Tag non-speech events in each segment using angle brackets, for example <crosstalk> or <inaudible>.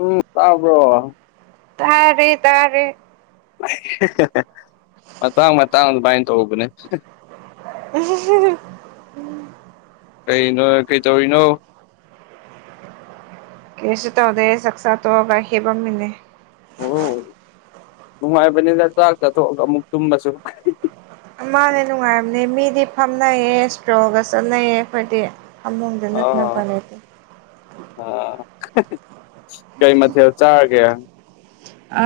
ꯎꯝ ꯇꯥꯕ꯭ꯔꯣ꯫ ꯇꯥꯔꯦ ꯇꯥꯔꯦ꯫ <unintelligible> ꯃꯇꯥꯡ ꯃꯇꯥꯡ ꯑꯗꯨꯃꯥꯏꯅ ꯇꯧꯕꯅꯦ꯫ <unintelligible> ꯀꯩꯅꯣ ꯀꯩꯇꯧꯔꯤꯅꯣ꯫ ꯀꯩꯁꯨ ꯇꯧꯗꯦ ꯆꯛ ꯁꯆꯥꯇꯣꯛꯑꯒ ꯍꯤꯞꯄꯝꯃꯤꯅꯦ꯫ ꯑꯣ ꯅꯨꯡꯉꯥꯏꯕꯅꯤꯗ ꯆꯥꯛ ꯆꯥꯊꫭꯛꯑꯒ ꯑꯃꯨꯛ ꯇꯨꯝꯕꯁꯨ꯫ ꯃꯥꯅꯦ ꯅꯨꯡꯉꯥꯏꯔꯝꯅꯦ ꯃꯤꯗꯤ ꯐꯝꯅꯩꯌꯦ ꯏꯁꯇ꯭ꯔꯣꯜꯒ ꯆꯠꯅꯩꯌꯦ ꯑꯩꯈꯣꯏꯗꯤ ꯐꯝꯃꯨꯡꯗ ꯅꯠꯇꯅ ꯑꯥ ꯎꯄꯥꯏ ꯂꯩꯇꯦ꯫ ꯑꯥ <unintelligible> ꯀꯩ ꯃꯊꯦꯜ ꯆꯥꯔꯒꯦ꯫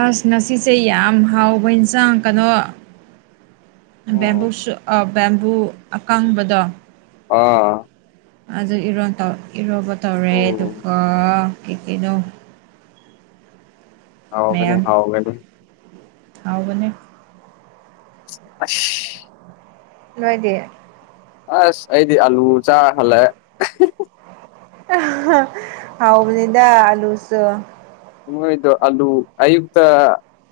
ꯑꯁ ꯉꯁꯤꯁꯦ ꯌꯥꯝ ꯍꯥꯎꯕ ꯏꯟꯁꯥꯡ ꯀꯩꯅꯣ ꯎꯝ ꯕꯦꯝꯕꯨꯁꯨ ꯑ ꯕꯦꯝꯕꯨ ꯑꯀꯥꯡꯕꯗꯣ꯫ ꯑꯥ꯫ ꯑꯗꯨ ꯏꯔꯣꯟ ꯇꯧ ꯏꯔꯣꯝꯕ ꯇꯧꯔꯦ ꯎꯝ ꯑꯗꯨꯒ ꯀꯩ ꯀꯩꯅꯣ ꯃꯌꯥꯝ ꯍꯥꯎꯒꯅꯤ-ꯍꯥꯎꯒꯅꯤ꯫ ꯍꯥꯎꯕꯅꯦ꯫ ꯑꯁ꯫ ꯅꯣꯏꯗꯤ꯫ ꯑꯁ ꯑꯩꯗꯤ ꯑꯥꯂꯨ ꯆꯥꯔ ꯍꯜꯂꯛꯑꯦ꯫ <unintelligible> <unintelligible> ꯍꯥꯎꯕꯅꯤꯗꯥ ꯑꯂꯨꯁꯨ꯫ ꯅꯣꯏꯗꯣ ꯑꯂꯨ ꯑꯌꯨꯛꯇꯥ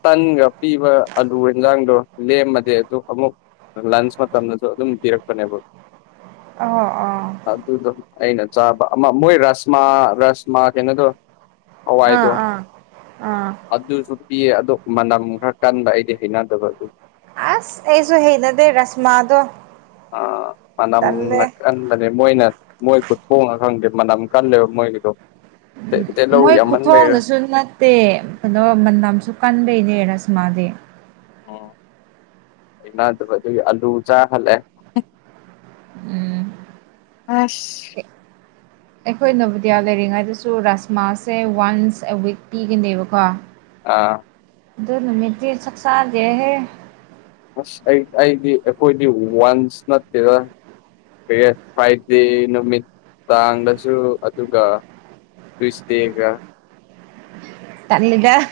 ꯇꯟꯒ ꯄꯤꯕ ꯑꯂꯨ ꯑꯦꯟꯁꯥꯡꯗꯣ ꯂꯦꯝꯃꯗꯤ ꯑꯗꯨ ꯑꯃꯨꯛ ꯂꯟꯁ ꯃꯇꯝꯗꯁꯨ ꯑꯗꯨꯝ ꯄꯤꯔꯛꯄꯅꯦꯕ꯫ ꯑꯧ ꯑꫭ꯫ ꯑꯗꯨꯗꯣ ꯑꯩꯅ ꯆꯥꯕ ꯑꯃ ꯃꯣꯏ ꯔꯥꯁꯃꯥ ꯔꯥꯁꯃꯥ ꯀꯩꯅꯣꯗꯣ꯫ ꯑꯥ ꯍꯋꯥꯏꯗꯣ ꯑꯥ ꯑꯥ ꯑꯗꯨꯁꯨ ꯄꯤꯌꯦ ꯑꯗꯣ ꯃꯅꯝ ꯈꯔ ꯀꯟꯕ ꯑꯩꯗꯤ ꯍꯩꯅꯗꯕꯒꯤ ꯑꯗꯨ ꯑꯥꯁ ꯑꯩꯁꯨ ꯍꯩꯅꯗꯦ ꯔꯥꯥꯁꯃꯥꯗꯣ ꯑꯥ ꯃꯅꯝ ꯅ ꯀꯟꯕꯅꯦ ꯃꯣꯏꯅ ꯃꯣꯏ ꯈꯨꯊꯣꯡꯂ ꯈꯪꯗꯦ ꯃꯅꯝ ꯀꯜꯂꯦꯕ ꯃꯣꯏꯒꯤꯗꯣ ꯇꯤ ꯇꯤꯜꯍꯧ ꯃꯣꯏ ꯌꯥꯝꯃꯟꯕꯩꯔ ꯈꯨꯨꯊꯣꯡꯅꯁꯨ ꯅꯠ ꯇꯦ ꯀꯅꯣ ꯃꯅꯝꯁꯨ ꯀꯟꯕꯩꯅꯦ ꯔꯥꯁꯃꯥꯗꯤ ꯑꯣ ꯍꯩꯅꯗꯕ ꯑꯗꯨꯒꯤ ꯑꯂꯨ ꯆꯥ ꯍꯜꯂꯛꯑꯦ ꯎꯝ ꯑꯁ ꯑꯩꯈꯣꯏ ꯅꯕꯣꯗꯤꯌꯥ ꯂꯩꯔꯤꯉꯩꯗꯁꯨ ꯔꯥꯁꯃꯥꯁꯦ ꯋꯥꯟꯁ ꯑꯦ ꯋꯤꯛ ꯄꯤꯒꯅꯦꯕꯀꯣ ꯑꯥ ꯑꯗꯨ ꯅꯨꯃꯤꯠꯇꯤ ꯆꯛꯆꯥꯗꯦꯍꯦ ꯑꯁ ꯑꯩ ꯑꯩꯗꯤ ꯑꯩꯈꯣꯏꯗꯤ ꯋꯥꯟꯁ ꯅꯠꯇꯦꯗ <unintelligible> ꯐꯔ꯭ꯥꯏꯗꯦ ꯅꯨꯃꯤꯠ ꯇꯥꯡꯗꯁꯨ ꯑꯗꯨꯒ ꯇꯨꯏꯁꯗꯦꯒꯥ ꯇꯜꯂꯤꯗꯥ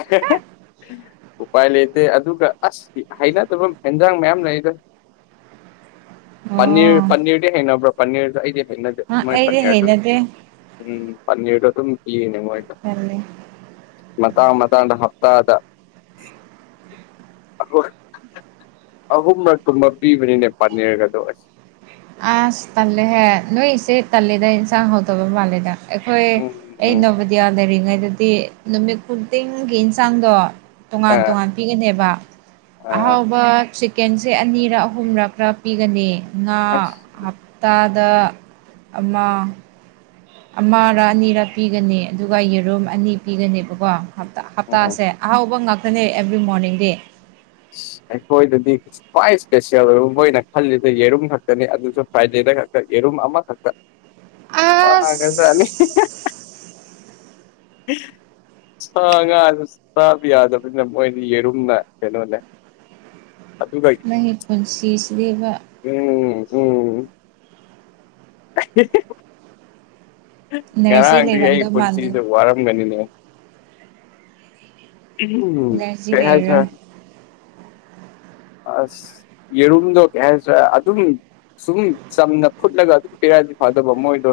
<inaudible> ꯎꯄꯥꯏ ꯂꯩꯇꯦ ꯑꯗꯨꯒ ꯑꯁ ꯍꯩꯅꯗꯕ ꯍꯦꯟꯖꯥꯡ ꯃꯌꯥꯝ ꯂꯩꯗꯥ <inaudible> ꯄꯅꯤꯔ ꯑꯣ ꯄꯅꯤꯔꯗꯤ ꯍꯩꯅꯕ꯭ꯔꯣ ꯄꯅꯤꯔꯗꯨ ꯑꯩꯗꯤ ꯍꯩꯅꯗꯦ ꯑ ꯃꯣꯏ ꯑꯩꯗꯤ ꯄꯅꯤꯔꯗꯨ ꯍꯩꯅꯗꯦ ꯎꯝ ꯄꯟꯅꯤꯔ ꯗꯣ ꯑꯗꯨꯝ ꯄꯤꯒꯅꯤ ꯃꯣꯏꯗꯣ ꯇꯜꯂꯦ ꯃꯇꯥꯡ ꯃꯇꯥꯡꯗ ꯍꯞꯇꯥꯗ ꯑꯈꯣꯏ ꯑꯍꯨꯝꯂꯛꯀꯨꯝꯕ ꯄꯤꯕꯅꯤꯅꯦ ꯄꯥꯅꯤꯔꯒꯗꯣ ꯑꯁ ꯑꯥꯁ ꯇꯜꯂꯦꯍꯦ ꯅꯣꯏꯁꯦ ꯇꯜꯂꯦꯗ ꯏꯟꯁꯥꯡ ꯍꯥꯎꯇꯕ ꯃꯥꯜꯂꯦꯗ ꯑꯩꯈꯣꯏ ꯑꯩ ꯎꯝ ꯅꯕꯣꯗꯤꯌꯥ ꯂꯩꯔꯤꯉꯩꯗꯗꯤ ꯅꯨꯃꯤꯠ ꯈꯨꯗꯤꯡꯒꯤ ꯏꯟꯁꯥꯡꯗꯣ ꯑ ꯇꯣꯉꯥꯟ ꯇꯣꯉꯥꯟ ꯄꯤꯒꯅꯦꯕ ꯑ ꯑꯍꯥꯎꯕ ꯆꯤꯛꯀꯦꯟꯁꯦ ꯑꯅꯤꯔꯛ ꯑꯍꯨꯝꯔꯛꯔ ꯄꯤꯒꯅꯤ ꯉꯥ ꯑꯁ ꯍꯞꯇꯥꯗ ꯑꯃ ꯑꯃꯥꯔꯥꯥ ꯑꯅꯤꯔꯥꯥ ꯄꯤꯒꯅꯤ ꯑꯗꯨꯒ ꯌꯦꯔꯨꯝ ꯑꯅꯤ ꯄꯤꯒꯅꯦꯕꯀꯣ ꯍꯞꯇꯥ ꯎꯝ ꯍꯞꯇꯥꯁꯦ ꯑꯍꯥꯎꯕ ꯉꯥꯛꯇꯅꯦ ꯑꯦꯕ꯭ꯔꯤ ꯃꯣꯔꯅꯤꯡꯗꯤ ꯑꯩꯈꯣꯏꯗꯗꯤ ꯈ꯭ꯋꯥꯏ ꯁꯄꯦꯁꯦꯜ ꯑꯣꯏꯕ ꯃꯣꯏꯅ ꯈꯜꯂꯤꯗꯣ ꯌꯦꯔꯨꯝ ꯈꯛꯇꯅꯤ ꯑꯗꯨꯁꯨ ꯐ꯭ꯔꯥꯏꯗꯦꯗ ꯈꯛꯇ ꯌꯦꯔꯨꯝ ꯑꯃꯈꯛꯇ ꯋꯥꯒ꯭ꯔꯖꯥꯠꯅꯤ ꯑꯁ ꯁꯥ ꯉꯥꯁꯨ ꯆꯥꯕ ꯌꯥꯗꯕꯅꯤꯅ ꯃꯣꯏꯗꯤ ꯌꯦꯔꯨꯝꯅ ꯀꯩꯅꯣꯅꯦ ꯑꯗꯨꯒ ꯅꯪꯒꯤ ꯄꯨꯟꯁꯤꯁꯤꯗꯤꯕ ꯎꯝ ꯎꯝ <inaudible> ꯏꯅꯔꯖꯤ ꯉꯔꯥꯡꯗꯒꯤ ꯑꯩ ꯂꯩꯔꯝꯗꯧ ꯃꯥꯟꯗꯦ ꯄꯨꯟꯁꯤꯁꯦ ꯋꯥꯔꯝꯒꯅꯤꯅꯦ ꯏꯅꯔꯖꯤ ꯂꯩꯔꯔꯣꯏ <unintelligible> ꯑꯁ ꯌꯦꯔꯨꯝꯗꯣ ꯀꯩ ꯍꯥꯏꯁꯦꯔꯥꯥ ꯑꯗꯨꯝ ꯁꯨꯝ ꯆꯝꯅ ꯐꯨꯠꯂꯒ ꯑꯗꯨꯝ ꯄꯤꯔꯛꯑꯗꯤ ꯐꯒꯗꯕ ꯃꯣꯏꯗꯣ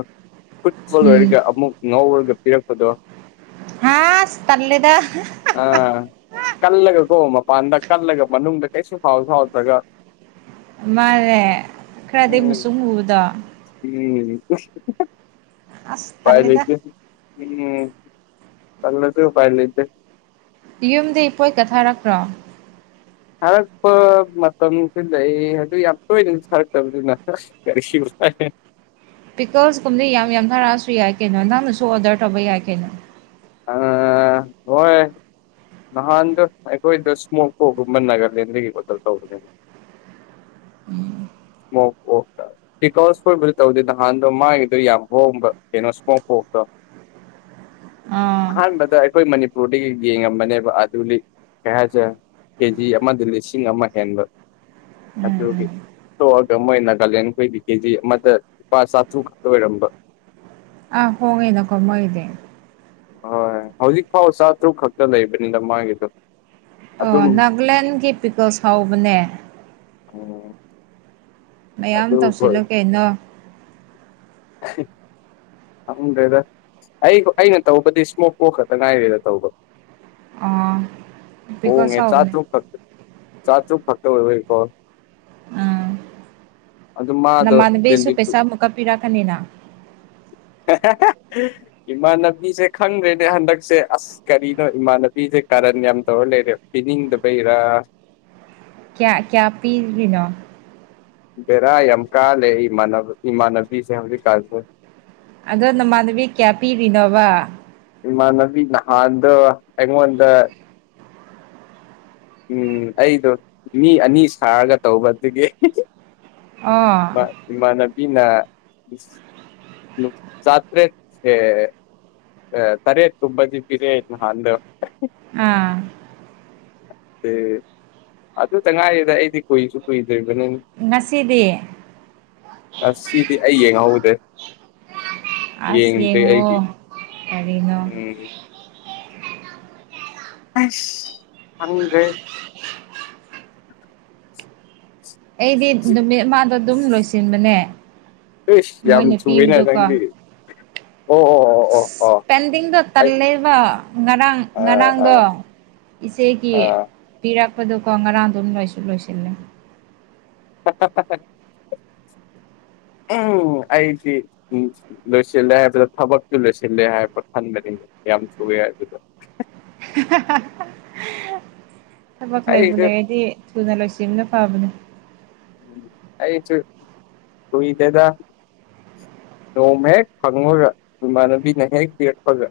ꯐꯨꯠꯄ ꯎꯝ ꯂꯣꯏꯔꯒ ꯑꯃꯨꯛ ꯉꯧꯔꯒ ꯄꯤꯔꯛꯄꯗꯣ ꯍꯥꯁ ꯇꯜꯂꯦꯗꯥ ꯑꯥ ꯀꯜꯂꯒ ꯀꯣ ꯃꯄꯥꯟꯗ ꯀꯜꯂꯒ ꯃꯥꯅꯨꯡꯗ ꯀꯩꯁꯨ ꯐꯥꯎꯁꯨ ꯐꯥꯎꯗ꯭ꯔꯒ ꯃꯥꯅꯦ ꯈꯔꯗꯤ ꯎꯝ ꯃꯨꯁꯨꯡ ꯃꯨꯕꯗꯣ ꯎꯝ <unintelligible> ꯑꯁ ꯎꯄꯥꯏ ꯇꯜꯂꯦꯗ ꯂꯩꯇꯦ ꯎꯝ ꯇꯜꯂꯁꯨ ꯎꯄꯥꯏ ꯂꯩꯇꯦ ꯌꯨꯝꯗꯩ ꯄꯣꯠꯀ ꯊꯥꯔꯛꯇ꯭ꯔꯣ ꯊꯔꯛꯄ ꯃꯇꯝꯁꯨ ꯂꯩ ꯑꯗꯨ ꯌꯥꯝ ꯇꯣꯏꯅꯁꯨ ꯁꯥꯔꯛꯇꯕꯅꯤꯅ ꯑꯁ <unintelligible> ꯄꯤꯀꯜꯁ ꯀꯨꯝꯕꯗꯤ ꯌꯥꯝ ꯌꯥꯝꯊꯥꯔꯛꯑꯁꯨ ꯌꯥꯏ ꯀꯩꯅꯣ ꯅꯪꯅꯁꯨ ꯑꯣꯔꯗꯔ ꯇꯧꯕ ꯌꯥꯏ ꯀꯩꯅꯣ ꯑꯥ ꯍꯣꯏ ꯅꯍꯥꯟꯗ ꯑꯩꯈꯣꯏꯗ ꯏꯁꯃꯣꯛꯄꯣꯛ ꯒꯨꯝꯕ ꯅꯥꯒꯥꯂꯦꯟꯗꯒꯤ ꯑꯣꯗꯔ ꯇꯧꯕꯅꯦ <inaudible> <unintelligible> ꯄꯤꯀꯜꯁ ꯈꯣꯢꯕꯨꯗꯤ ꯇꯧꯗꯦ ꯅꯍꯥꯟꯗꯣ ꯃꯥꯒꯤꯗꯣ ꯌꯥꯝ ꯍꯣꯡꯕ ꯀꯩꯅꯣ ꯏꯁꯃꯣꯛ ꯄꯣꯛꯇꯣ ꯑꯥ ꯑꯍꯥꯟꯕꯗ ꯑꯩꯈꯣꯏ ꯃꯅꯤ ꯄꯨꯔꯗꯒꯤ ꯌꯦꯡꯉꯝꯕꯅꯦꯕ ꯑꯗꯨꯗꯤ ꯀꯩ ꯍꯥꯢꯁꯤꯔꯥ ꯀꯦꯖꯤ ꯑꯃꯗ ꯂꯤꯁꯤꯡ ꯑꯃꯥ ꯍꯦꯟꯕ ꯎꯝ ꯑꯗꯨꯒꯤ ꯎꯝ <unintelligible> ꯃꯣꯏ ꯅꯥꯒꯥꯂꯦꯟꯈꯣꯏꯒꯤ ꯀꯦꯖꯤ ꯑꯃꯗ ꯂꯨꯄꯥ ꯆꯥꯇ꯭ꯔꯨꯛ ꯈꯛꯇ ꯑꯣꯢꯔꯝꯕ ꯑ ꯍꯣꯡꯏꯅꯀꯣ ꯃꯣꯏꯒꯤꯗꯤ ꯍꯣꯏ ꯍꯧꯖꯤꯛ ꯐꯥꯎ ꯆꯥꯇ꯭ꯔꯨꯛ ꯈꯛꯇ ꯂꯩꯕꯅꯤꯗ ꯃꯥꯒꯤꯗꯨ ꯑꯣ ꯅꯥꯒꯥꯂꯦꯟ ꯀꯤ ꯄꯤꯀꯜꯁ ꯍꯥꯎꯕꯅꯦ ꯑꯣ ꯃꯌꯥꯝ ꯇꯧꯁꯤꯜꯂꯨ ꯀꯩꯅꯣ <inaudible> ꯈꯪꯗ꯭ꯔꯦꯗ ꯑꯩ ꯑꯩꯅ ꯇꯧꯕꯗꯤ ꯏꯁꯃꯣꯛ ꯄꯣꯛ ꯈꯛꯇ ꯉꯥꯏꯔꯦꯗ ꯇꯧꯕ ꯑꯥ ꯍꯣꯡꯉꯦ ꯄꯤꯀꯜꯁ ꯍꯥꯎꯕꯅꯦ ꯆꯥꯇ꯭ꯨꯔꯛ ꯈꯛ ꯆꯥꯇ꯭ꯨꯔꯛ ꯈꯛꯇ ꯑꯣꯏꯕꯒꯤꯀꯣ ꯎꯝ ꯑꯗꯨ ꯃꯥꯗꯣ ꯅꯃꯥꯟꯅꯕꯤꯁꯨ ꯗꯤꯂꯤꯕ ꯄꯩꯁꯥ ꯑꯃꯨꯛꯀ ꯄꯤꯔꯛꯀꯅꯤꯅ <unintelligible> ꯏꯃꯥꯟꯅꯕꯤꯁꯦ ꯈꯪꯗ꯭ꯔꯦꯅꯦ ꯍꯟꯗꯛꯁꯦ ꯑꯁ ꯀꯔꯤꯅꯣ ꯏꯃꯥꯟꯅꯕꯤꯁꯦ ꯀꯥꯔꯟ ꯌꯥꯝ ꯇꯧꯔ ꯂꯩꯔꯦ ꯄꯤꯅꯤꯡꯗꯕꯩꯔꯥ ꯀꯌꯥ ꯀꯌꯥ ꯄꯤꯔꯤꯅꯣ ꯕꯔꯥ ꯌꯥꯝ ꯀꯥ ꯂꯩ ꯏꯃꯥꯟꯅꯕ ꯏꯃꯥꯟꯅꯕꯤꯁꯦ ꯍꯧꯖꯤꯛ ꯀꯥꯟꯁꯦ ꯑꯗꯣ ꯅꯃꯥꯟꯅꯕꯤ ꯀꯌꯥ ꯄꯤꯔꯤꯅꯣꯕ ꯏꯃꯥꯟꯅꯕꯤ ꯅꯍꯥꯟꯗꯣ ꯑꯩꯉꯣꯟꯗ ꯎꯝ ꯑꯩꯗꯣ ꯃꯤ ꯑꯅꯤ ꯁꯥꯔꯒ ꯇꯧꯕ ꯑꯗꯨꯒꯤ ꯑꯣ ꯏꯃꯥꯅꯕꯤꯅꯥ ꯆꯥ ꯇ꯭ꯔꯦꯠ ꯑꯦ ꯑ ꯇꯔꯦꯠ ꯀꯨꯝꯕꯗꯤ ꯄꯤꯔꯛꯑꯦ ꯅꯍꯥꯟꯗꯣ ꯑꯥ ꯑꯗꯨ ꯑꯗꯨꯇ ꯉꯥꯏꯔꯤꯗ ꯑꯩꯗꯤ ꯀꯨꯏꯁꯨ ꯀꯨꯏꯗ꯭ꯔꯤꯕꯅꯤꯅ ꯉꯁꯤꯗꯤ ꯉꯁꯤꯗꯤ ꯑꯩ ꯌꯦꯡꯍꯧꯗꯦ ꯌꯦꯡꯗꯦ ꯑꯩꯒꯤ ꯀꯔꯤ ꯎꯝ ꯑꯁ ꯈꯪꯗ꯭ꯔꯦ ꯑꯩꯗꯤ ꯅꯨꯃꯤꯠ ꯑꯃꯗ ꯑꯗꯨꯝ ꯂꯣꯏꯁꯤꯟꯕꯅꯦ ꯏꯁ ꯌꯥꯝ ꯃꯣꯏꯅ ꯊꯨꯋꯦꯅ ꯄꯤꯕꯗꯨꯀꯣ ꯅꯪꯗꯤ ꯑꯣ ꯑꯣ ꯑꯣ ꯑꯁ ꯑꯣ ꯑꯣ ꯄꯦꯟꯗꯤꯡꯗ‌ꯣ ꯑꯩ ꯇꯜꯂꯦꯕ ꯉꯔꯥꯡ ꯑꯥ ꯑꯥ ꯉꯔꯥꯡꯗ‌ꯣ ꯏꯆꯦꯒꯤ ꯑꯥ ꯄꯤꯔꯛꯄꯗꯨꯀꯣ ꯉꯔꯥꯡꯗꯨꯝ ꯂꯣꯏꯁꯨ ꯂꯣꯏꯁꯤꯜꯂꯦ <unintelligible> ꯎꯝ ꯑꯩꯗꯤ ꯎꯝ ꯂꯣꯏꯁꯤꯜꯂꯦ ꯍꯥꯏꯕꯗꯨꯗ ꯊꯕꯛꯇꯨ ꯂꯣꯏꯁꯤꯜꯂꯦ ꯍꯥꯏꯕ ꯈꯟꯕꯅꯤꯅꯦ ꯌꯥꯝ ꯊꯨꯋ‌ꯦ ꯍꯥꯏꯕꯗꯨꯗ ꯊꯕꯛ ꯂꯩꯕꯨ ꯑꯩꯁꯦ ꯂꯩꯔꯗꯤ ꯊꯨꯅ ꯂꯣꯏꯁꯤꯟꯕꯅ ꯐꯕꯅꯤ ꯑꯩꯆꯨ ꯀꯨꯏꯗꯦꯗꯥ ꯅꯣꯡꯃ ꯍꯦꯛ ꯐꯪꯉꯒ ꯏꯃꯥꯟꯅꯕꯤꯅ ꯍꯦꯛ ꯄꯤꯔꯛꯄꯒ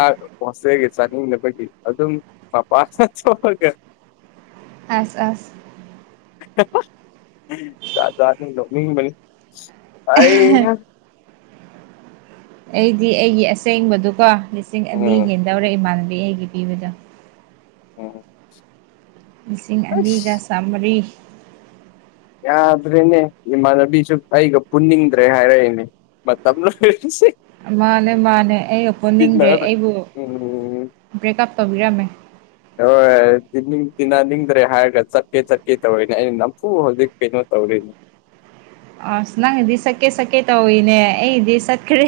ꯥꯆꯥꯛ ꯍ‌ꯣꯁꯇꯦꯒꯤ ꯆꯥꯅꯤꯡꯗꯕꯒꯤ ꯑꯗꯨꯝ ꯃꯄꯥꯆꯅ ꯆ‌ꯣꯔꯒ <inaudible> ꯑꯁ ꯑꯁ ꯖꯥꯠ ꯖꯥꯠꯅꯤ ꯅ‌ꯣꯛꯅꯤꯡꯕꯅꯤ ꯑꯗꯤ ꯑꯩꯒꯤ ꯑꯁꯦꯡꯕꯗꯨꯒꯥ ꯂꯤꯁꯤꯡ ꯑꯅꯤ ꯎꯝ ꯍꯦꯟꯗꯧꯔꯦ ꯏꯃꯥꯟꯅꯕꯤ ꯑꯩꯒꯤ ꯄꯤꯕꯗꯣ ꯑꯣ ꯂꯤꯁꯤꯡ ꯑꯅꯤꯒ ꯆꯥꯝꯃꯔꯤ ꯌꯥꯗ꯭ꯔꯦꯅꯦ ꯏꯃꯥꯟꯅꯕꯤꯆꯨꯞ ꯑꯩꯒ ꯄꯨꯟꯅꯤꯡꯗ꯭ꯔꯦ ꯍꯥꯏꯔꯛꯏꯅꯦ ꯃꯇꯝ ꯂ‌ꯣꯏꯍꯟꯈꯤꯁꯤ ꯃꯥꯅꯦ ꯃꯥꯅꯦ ꯑꯩꯒ ꯄꯨꯟꯅꯤꯡꯗ꯭ꯔꯦ ꯑꯩꯕꯨ ꯎꯝ ꯕ꯭ꯔꯦꯛ ꯀꯞ ꯇꯧꯕꯤꯔꯝꯃꯦ ꯍꯣꯏ ꯇꯛ ꯇꯤꯅꯤꯡ ꯇꯤꯟꯅꯅꯤꯡꯗ꯭ꯔꯦ ꯍꯥꯏꯔꯒ ꯆꯠꯀꯦ ꯆꯠꯀꯦ ꯇꯧꯔꯤꯅꯦ ꯑꯩꯅ ꯅꯝꯐꯨ ꯍꯧꯖꯤꯛ ꯀꯩꯅꯣ ꯇꯧꯔꯤꯅꯦ ꯑꯁ ꯅꯪꯒꯤꯗꯤ ꯁꯛꯀꯦ ꯁꯛꯀꯦ ꯇꯧꯏꯅꯦ ꯑꯩꯒꯤꯗꯤ ꯆꯠꯈ꯭ꯔꯦ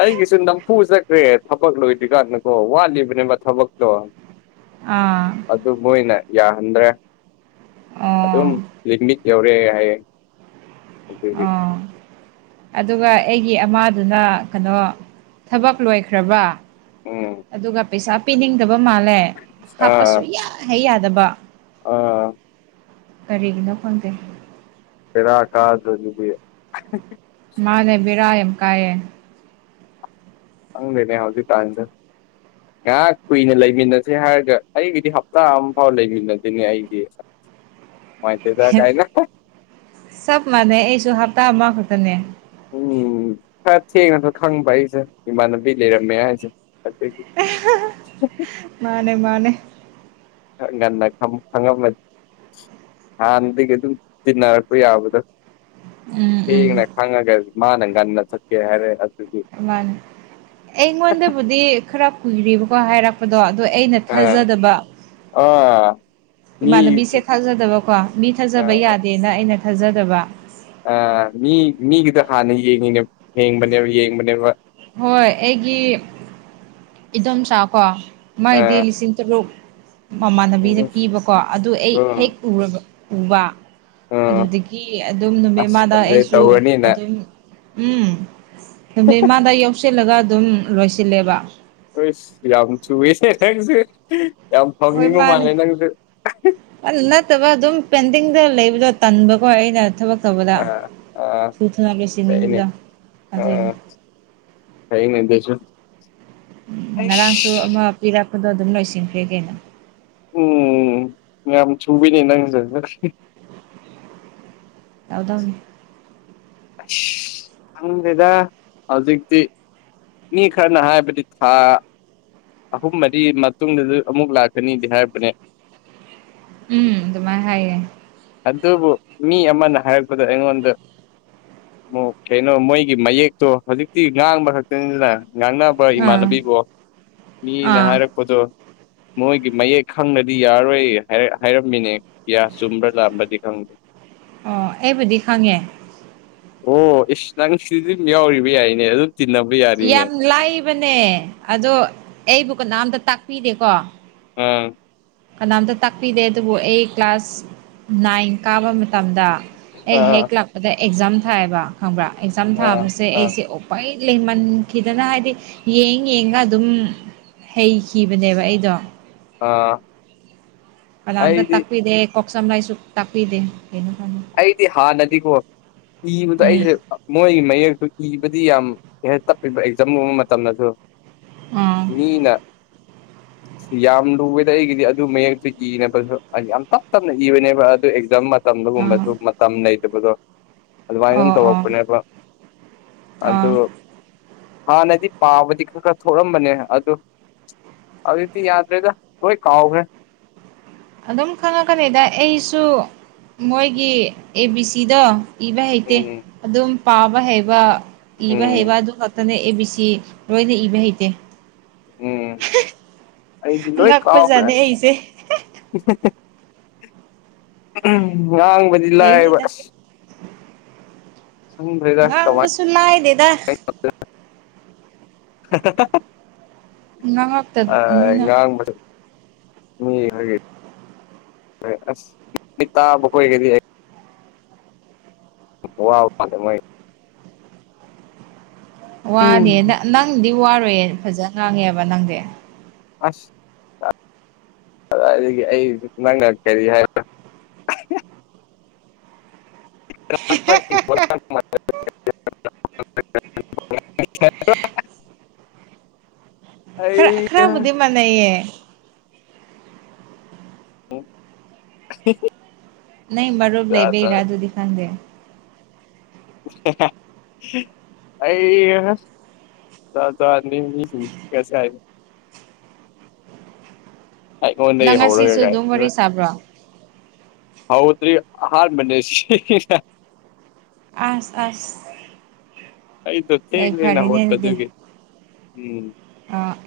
ꯑꯩꯒꯤꯁꯨ ꯅꯝꯐꯨ ꯆꯛ ꯈ꯭ꯔ‌ꯦ ꯊꯕꯛ ꯂꯣꯏꯗ꯭ꯔꯤꯀꯥꯟꯗꯀꯣ ꯋꯥꯠꯂꯤꯕꯅꯦꯕ ꯊꯕꯛꯇꯣ ꯑꯥ ꯑꯗꯨ ꯃꯣꯏꯅ ꯌꯥꯍꯟꯗ꯭ꯔꯦ ꯑꯗꯨꯝ ꯑꯣ ꯗꯤꯒꯤꯅꯤꯛ ꯌꯧꯔ‌ꯦ ꯍꯥꯏꯌꯦ ꯑꯗꯨꯒꯤ ꯑꯣ ꯑꯗꯨꯒ ꯑꯩꯒꯤ ꯑꯃꯥꯗꯨꯅ ꯀꯟꯅꯣ ꯊꯕꯛ ꯂꯣꯏꯈ꯭ꯔꯕ ꯎꯝ ꯑꯗꯨꯒ ꯄꯩꯁꯥ ꯄꯤꯅꯤꯡꯗꯕ ꯃꯥꯜꯂꯦ ꯍꯥꯞꯄ ꯁꯨꯌꯥꯍꯩ ꯌꯥꯗꯕ ꯑ ꯀꯔꯤꯒꯤꯅ‌ꯣ ꯈꯪꯗꯦ ꯕ‌ꯦꯔꯥ ꯀꯥꯗ꯭ꯔ‌ꯣ ꯑꯗꯨꯗꯤ ꯃꯥꯅꯦ ꯕꯤꯔꯥ ꯌꯥꯝ ꯀꯥꯏꯌꯦ ꯈꯪꯗꯦꯅꯦ ꯍꯧꯖꯤꯛꯀꯥꯟꯁꯦ ꯉꯥꯏꯍꯥꯛ ꯀꯨꯏꯅ ꯂꯩꯃꯤꯟꯅꯁꯦ ꯍꯥꯏꯔꯒ ꯑꯩꯒꯤꯗꯤ ꯍꯞꯇꯥ ꯑꯝꯐꯥꯎ ꯂꯩꯃꯤꯟꯅꯗ‌ꯦꯅꯦ ꯑꯩꯗꯤ ꯑ꯭ꯋꯥꯏꯟꯇ‌ꯦꯗ ꯀꯥꯏꯅ ꯆꯞ ꯃꯥꯟꯅꯩ ꯑꯩꯁꯨ ꯍꯞꯇꯥ ꯑꯃꯈꯛꯇꯅꯦ ꯎꯝ ꯈꯔ ꯊꯦꯡꯅꯁꯨ ꯈꯪꯕ ꯑꯩꯁꯦ ꯏꯃꯥꯟꯅꯕꯤ ꯂꯩꯔꯝꯃꯦ ꯍꯥꯏꯁꯦ ꯑꯗꯨꯒꯤ ꯃꯥꯅꯦ ꯃꯥꯅꯦ ꯈꯔ ꯉꯟꯅ ꯈꯝ ꯈꯪꯉꯝꯃ ꯍꯥꯟꯅꯗꯒꯤ ꯑꯗꯨꯝ ꯇꯤꯟꯅꯔꯛꯄ ꯌꯥꯕꯗꯣ ꯎꯝ ꯎꯝ ꯊꯦꯡꯅ ꯈꯪꯉꯒ ꯃꯥꯅ ꯉꯟꯅ ꯆꯠꯀꯦ ꯍꯥꯏꯔꯦ ꯍꯠ ꯃꯥꯟꯅꯤ ꯑꯩꯉꯣꯟꯗꯕꯨꯗꯤ ꯈꯔ ꯀꯨꯏꯔꯦꯕꯀꯣ ꯍꯥꯏꯔꯛ ꯄꯗꯣ ꯑꯗꯣ ꯑꯩꯅ ꯑ ꯊꯥꯖꯗꯕ ꯑ ꯃꯤ ꯏꯃꯥꯟꯅꯕꯤꯁꯦ ꯊꯥꯖꯗꯕꯀꯣ ꯃꯤ ꯊꯥꯖꯕ ꯌꯥꯗꯦꯅ ꯑꯩꯅ ꯊꯥꯖꯗꯕ ꯑꯥ ꯃꯤ ꯃꯤꯒꯤꯗ ꯍꯥꯟꯅ ꯌꯦꯡꯉꯤꯅꯦ ꯌꯦꯡꯕꯅꯦꯕ ꯌꯦꯡꯕꯅꯦꯕ ꯍꯣꯏ ꯑꯩꯒꯤ ꯏꯗꯣꯝꯆꯥ ꯀꯣ ꯑ ꯃꯥꯏꯗꯤ ꯂꯤꯁꯤꯡ ꯇꯔꯨꯛ ꯃꯃꯥꯟꯅꯕꯤꯅ ꯄꯤꯕꯀꯣ ꯑꯗꯨ ꯑꯩ ꯍꯦꯛ ꯎꯔꯕ ꯎꯕ ꯑ ꯑꯗꯨꯗꯒꯤ ꯑꯗꯨꯝ ꯑꯁ ꯅꯨꯃꯤꯠꯃꯥꯗ ꯑꯗꯨꯗꯩ ꯑꯩꯁꯨ ꯇꯧꯔꯅꯤꯅ ꯑꯗꯨꯝ ꯎꯝ ꯅꯨꯃꯤꯠꯃꯥꯗ ꯌꯧꯁꯤꯜꯂꯒ ꯑꯗꯨꯝ ꯂꯣꯏꯁꯤꯜꯂꯦꯕ ꯍꯨꯏꯁ ꯌꯥꯝ ꯊꯨꯏꯍ‌ꯦ ꯅꯪꯁ‌ꯦ ꯌꯥꯝ ꯐꯪꯅꯤꯡꯕ ꯃꯥꯜꯂꯦ ꯅꯪꯁꯨ ꯑꯗꯨ ꯅꯠꯇꯕ ꯑꯗꯨꯝ ꯄꯦꯟꯗꯤꯡꯗ ꯂꯩꯕꯗꯣ ꯇꯟꯕꯀꯣ ꯑꯩꯅ ꯊꯕꯛ ꯇꯧꯕꯗ ꯑ ꯑ ꯊꯨꯊꯨꯅ ꯆꯠꯏꯅꯦ ꯂꯣꯢꯁꯤꯟꯅꯤꯡꯕꯗꯣ ꯑꯗꯨꯏꯅꯤ ꯐꯩꯅ‌ꯦ ꯗꯨꯁꯨ ꯎꯝ ꯉꯔꯥꯡꯁꯨ ꯑꯃ ꯄꯤꯔꯛꯄꯗꯣ ꯑꯗꯨꯝ ꯂꯣꯏꯁꯤꯟꯈ꯭ꯔꯦ ꯀꯩꯅꯣ ꯎꯝ ꯌꯥꯝ ꯊꯨꯏꯅꯦ ꯅꯪꯖ‌ꯦ ꯇꯧꯗꯧꯅꯤ ꯏꯁ ꯈꯪꯗꯦꯗ ꯍꯧꯖꯤꯛꯇꯤ ꯃꯤ ꯈꯔꯅ ꯍꯥꯏꯕꯗꯤ ꯊꯥ ꯑꯍꯨꯝ ꯃꯔꯤ ꯃꯇꯨꯡꯗꯗꯤ ꯑꯃꯨꯛ ꯂꯥꯛꯀꯅꯤꯗꯤ ꯍꯥꯏꯔꯛꯄꯅꯦ ꯎꯝ ꯗꯨꯃꯥꯏ ꯍꯥꯏꯌ‌ꯦ ꯑꯗꯨꯕꯨ ꯃꯤ ꯑꯃꯅ ꯍꯥꯏꯔꯛꯄꯗ ꯑꯩꯉꯣꯟꯗ ꯃ‌ꯣ ꯀꯩꯅꯣ ꯃꯣꯏꯒꯤ ꯃꯌꯦꯛꯇꯣ ꯍꯧꯖꯤꯛꯇꯤ ꯉꯥꯡꯕ ꯈꯛꯇꯅꯤꯗꯅ ꯉꯥꯡꯅ ꯕꯥ ꯑꯥ ꯏꯃꯥꯟꯅꯕꯤꯒ‌ꯣ ꯃꯤꯅ ꯑꯥ ꯍꯥꯏꯔꯛ ꯄꯗꯣ ꯃꯣꯏꯒꯤ ꯃꯌꯦꯛ ꯈꯪꯅꯗꯤ ꯌꯥꯔꯣꯏ ꯍꯥꯢ ꯍꯥꯏꯔꯝꯃꯤꯅꯦ ꯀꯌꯥ ꯆꯨꯝꯕ꯭ꯔꯥ ꯂꯥꯟꯕꯗꯤ ꯈꯪ ꯑꯣ ꯑꯩꯕꯨꯗꯤ ꯈꯪꯉꯦ ꯑꯣ ꯏꯁ ꯅꯪꯁꯨ ꯑꯗꯨꯝ ꯌꯥꯎꯔꯤꯕ ꯌꯥꯏꯅꯦ ꯑꯗꯨꯝ ꯇꯤꯅꯕ ꯌꯥ ꯌꯥꯝ ꯂꯥꯏꯕꯅꯦ ꯑꯗꯣ ꯑꯩꯕꯨ ꯀꯅꯥꯝꯇ ꯇꯥꯛꯄꯤꯗꯦꯀꯣ ꯑꯪ ꯀꯅꯥꯝꯇ ꯇꯥꯛꯄꯤꯗꯦ ꯑꯗꯨꯕꯨ ꯑꯩ ꯀ꯭ꯂꯥꯁ ꯅꯥꯏꯟ ꯀꯥꯕ ꯃꯇꯝꯗ ꯑꯩ ꯍꯦꯛ ꯑꯥ ꯂꯥꯛꯄꯗ ꯑꯦꯛꯖꯥꯝ ꯊꯥꯏꯌꯦꯕ ꯈꯪꯕ꯭ꯔꯥ ꯑꯦꯛꯖꯥꯝ ꯑꯥ ꯊꯥꯕꯁꯦ ꯑꯥ ꯑꯩꯁꯦ ꯎꯄꯥꯏ ꯂꯩꯃꯟꯈꯤꯗꯅ ꯍꯥꯏꯗꯤ ꯌꯦꯡ ꯌꯦꯡꯉꯒ ꯑꯗꯨꯝ ꯍꯩꯈꯤꯕꯅꯦꯕ ꯑꯩꯗꯣ ꯑꯥ ꯀꯅꯥꯝꯇ ꯑꯩꯗꯤ ꯇꯥꯛꯄꯤꯗꯦ ꯀꯣꯛ ꯁꯝ ꯂꯥꯏꯁꯨ ꯇꯥꯛꯄꯤꯗꯦ ꯀꯩꯅꯣ ꯈꯪꯗꯦ ꯑꯩꯗꯤ ꯍꯥꯟꯅꯗꯤꯀꯣ ꯏꯕꯗꯣ ꯎꯝ ꯑꯩꯁꯦ ꯃꯣꯏꯒꯤ ꯃꯌꯦꯛꯇꯨ ꯏꯕꯗꯤ ꯌꯥꯝ ꯀꯩ ꯍꯥꯢ ꯇꯞꯄꯤꯕ ꯑꯦꯛꯖꯥꯝꯒꯨꯝꯕ ꯃꯇꯝꯗꯁꯨ ꯑꯥ ꯃꯤꯅ ꯌꯥꯝ ꯂꯨꯋꯦꯗ ꯑꯩꯒꯤꯗꯤ ꯑꯗꯨ ꯃꯌꯦꯛꯇꯤ <unintelligible> ꯍꯥꯢꯗꯤ ꯌꯥꯝ ꯇꯞ ꯇꯞꯅ ꯏꯕꯅꯦꯕ ꯑꯗꯨ ꯑꯦꯛꯖꯥꯝ ꯃꯇ ꯇꯝꯗꯒꯨꯝꯕ ꯑꯥ ꯅꯩꯇꯕꯗꯣ ꯑꯗꯨꯃꯥꯏꯟ ꯑꯗꯨꯝ ꯑꯣ ꯑꯣ ꯇꯧꯔꯛꯄꯅꯦꯕ ꯑꯗꯨ ꯑꯥ ꯍꯥꯟꯅꯗꯤ ꯄꯥꯕꯗꯤ ꯈꯔ ꯈꯔ ꯊꯣꯛꯔꯝꯕꯅꯦ ꯑꯗꯨ ꯍꯧꯖꯤꯛꯇꯤ ꯌꯥꯗ꯭ꯔꯦꯗ ꯂꯣꯏ ꯀꯥꯎꯒ꯭ꯔꯦ ꯑꯗꯨꯝ ꯈꯪꯉꯛꯀꯅꯤꯗ ꯑꯩꯁꯨ ꯃꯣꯏꯒꯤ ꯑꯦ ꯕꯤ ꯁꯤꯗꯣ ꯏꯕ ꯍꯩꯇꯦ ꯎꯝ ꯑꯗꯨꯝ ꯄꯥꯕ ꯍꯩꯕ ꯏꯕ ꯍꯩꯕ ꯎꯝ ꯑꯗꯨ ꯈꯛꯇꯅꯦ ꯑꯦ ꯕꯤ ꯁꯤ ꯂꯣꯏꯗꯤ ꯏꯕ ꯍꯩꯇꯦ꯫ ꯎꯝ ꯑꯩꯗꯤ ꯂꯣꯏ ꯀꯥꯎꯈ꯭ꯔꯦ ꯉꯛꯄꯖꯥꯠꯅꯦ ꯑꯁ ꯑꯩꯁꯦ ꯍ ꯍ ꯍ ꯫ ꯎꯝ ꯉꯥꯡꯕꯗꯤ ꯂꯥꯏꯌꯦꯕ ꯍꯩꯅꯤꯗ ꯑꯁ꯫ ꯁꯡꯗ꯭ꯔꯦꯗ ꯀꯃꯥꯏ <inaudible> ꯉꯥꯡꯕꯁꯨ ꯂꯥꯏꯗꯦꯗ <unintelligible> ꯍ ꯍ ꯍ ꯑ ꯉꯥꯡꯉꯛꯇꯕꯅꯤꯅ ꯉꯥꯡꯕꯁꯨ ꯃꯤ ꯍꯣꯏꯒꯤ ꯑꯁ ꯃꯤ ꯇꯥꯕ ꯈꯣꯏꯒꯤꯗꯤ ꯋꯥꯕ <unintelligible> ꯎꯝ ꯋꯥꯅꯦꯅ ꯅꯪꯗꯤ ꯋꯥꯔꯣꯏꯌꯦ ꯐꯖꯅ ꯉꯥꯡꯉꯦꯕ ꯅꯪꯗꯤ꯫ ꯑꯁ ꯀꯗꯥꯏꯗꯒꯤ ꯑꯩ ꯅꯪꯅ ꯀꯔꯤ ꯍꯥꯏ <unintelligible> <inaudible> ꯈꯔ ꯑꯩ ꯈꯔꯕꯨꯗꯤ ꯃꯥꯟꯅꯩꯌꯦ꯫ ꯎꯝ <unintelligible> ꯅꯣꯏ ꯃꯔꯨꯞ ꯂꯩꯕꯩꯔ ꯑꯗꯨꯗꯤ ꯈꯪꯗꯦ꯫ <unintelligible> ꯑꯩ ꯖꯥꯠ ꯖꯥꯠꯅꯤ ꯃꯤ ꯁꯤꯡꯁꯦ ꯉꯁꯥꯏ ꯑꯩꯉꯣꯟꯗꯒꯤ ꯍꯧꯔꯒ ꯒꯥꯏ ꯍ ꯇꯥꯕ꯭ꯔꯣ? ꯍꯥꯎꯗ꯭ꯔꯤ ꯑꯍꯥꯥꯟꯕꯅꯦ ꯁꯤꯅ ꯑꯁ ꯑꯁ ꯑꯩꯗꯣ ꯊꯦꯡ ꯑꯩ ꯊꯦꯡꯅ ꯐꯔꯦꯅꯦ ꯍꯧꯒꯠꯄ ꯑꯗꯨꯒꯤ ꯎꯝ꯫ ꯑ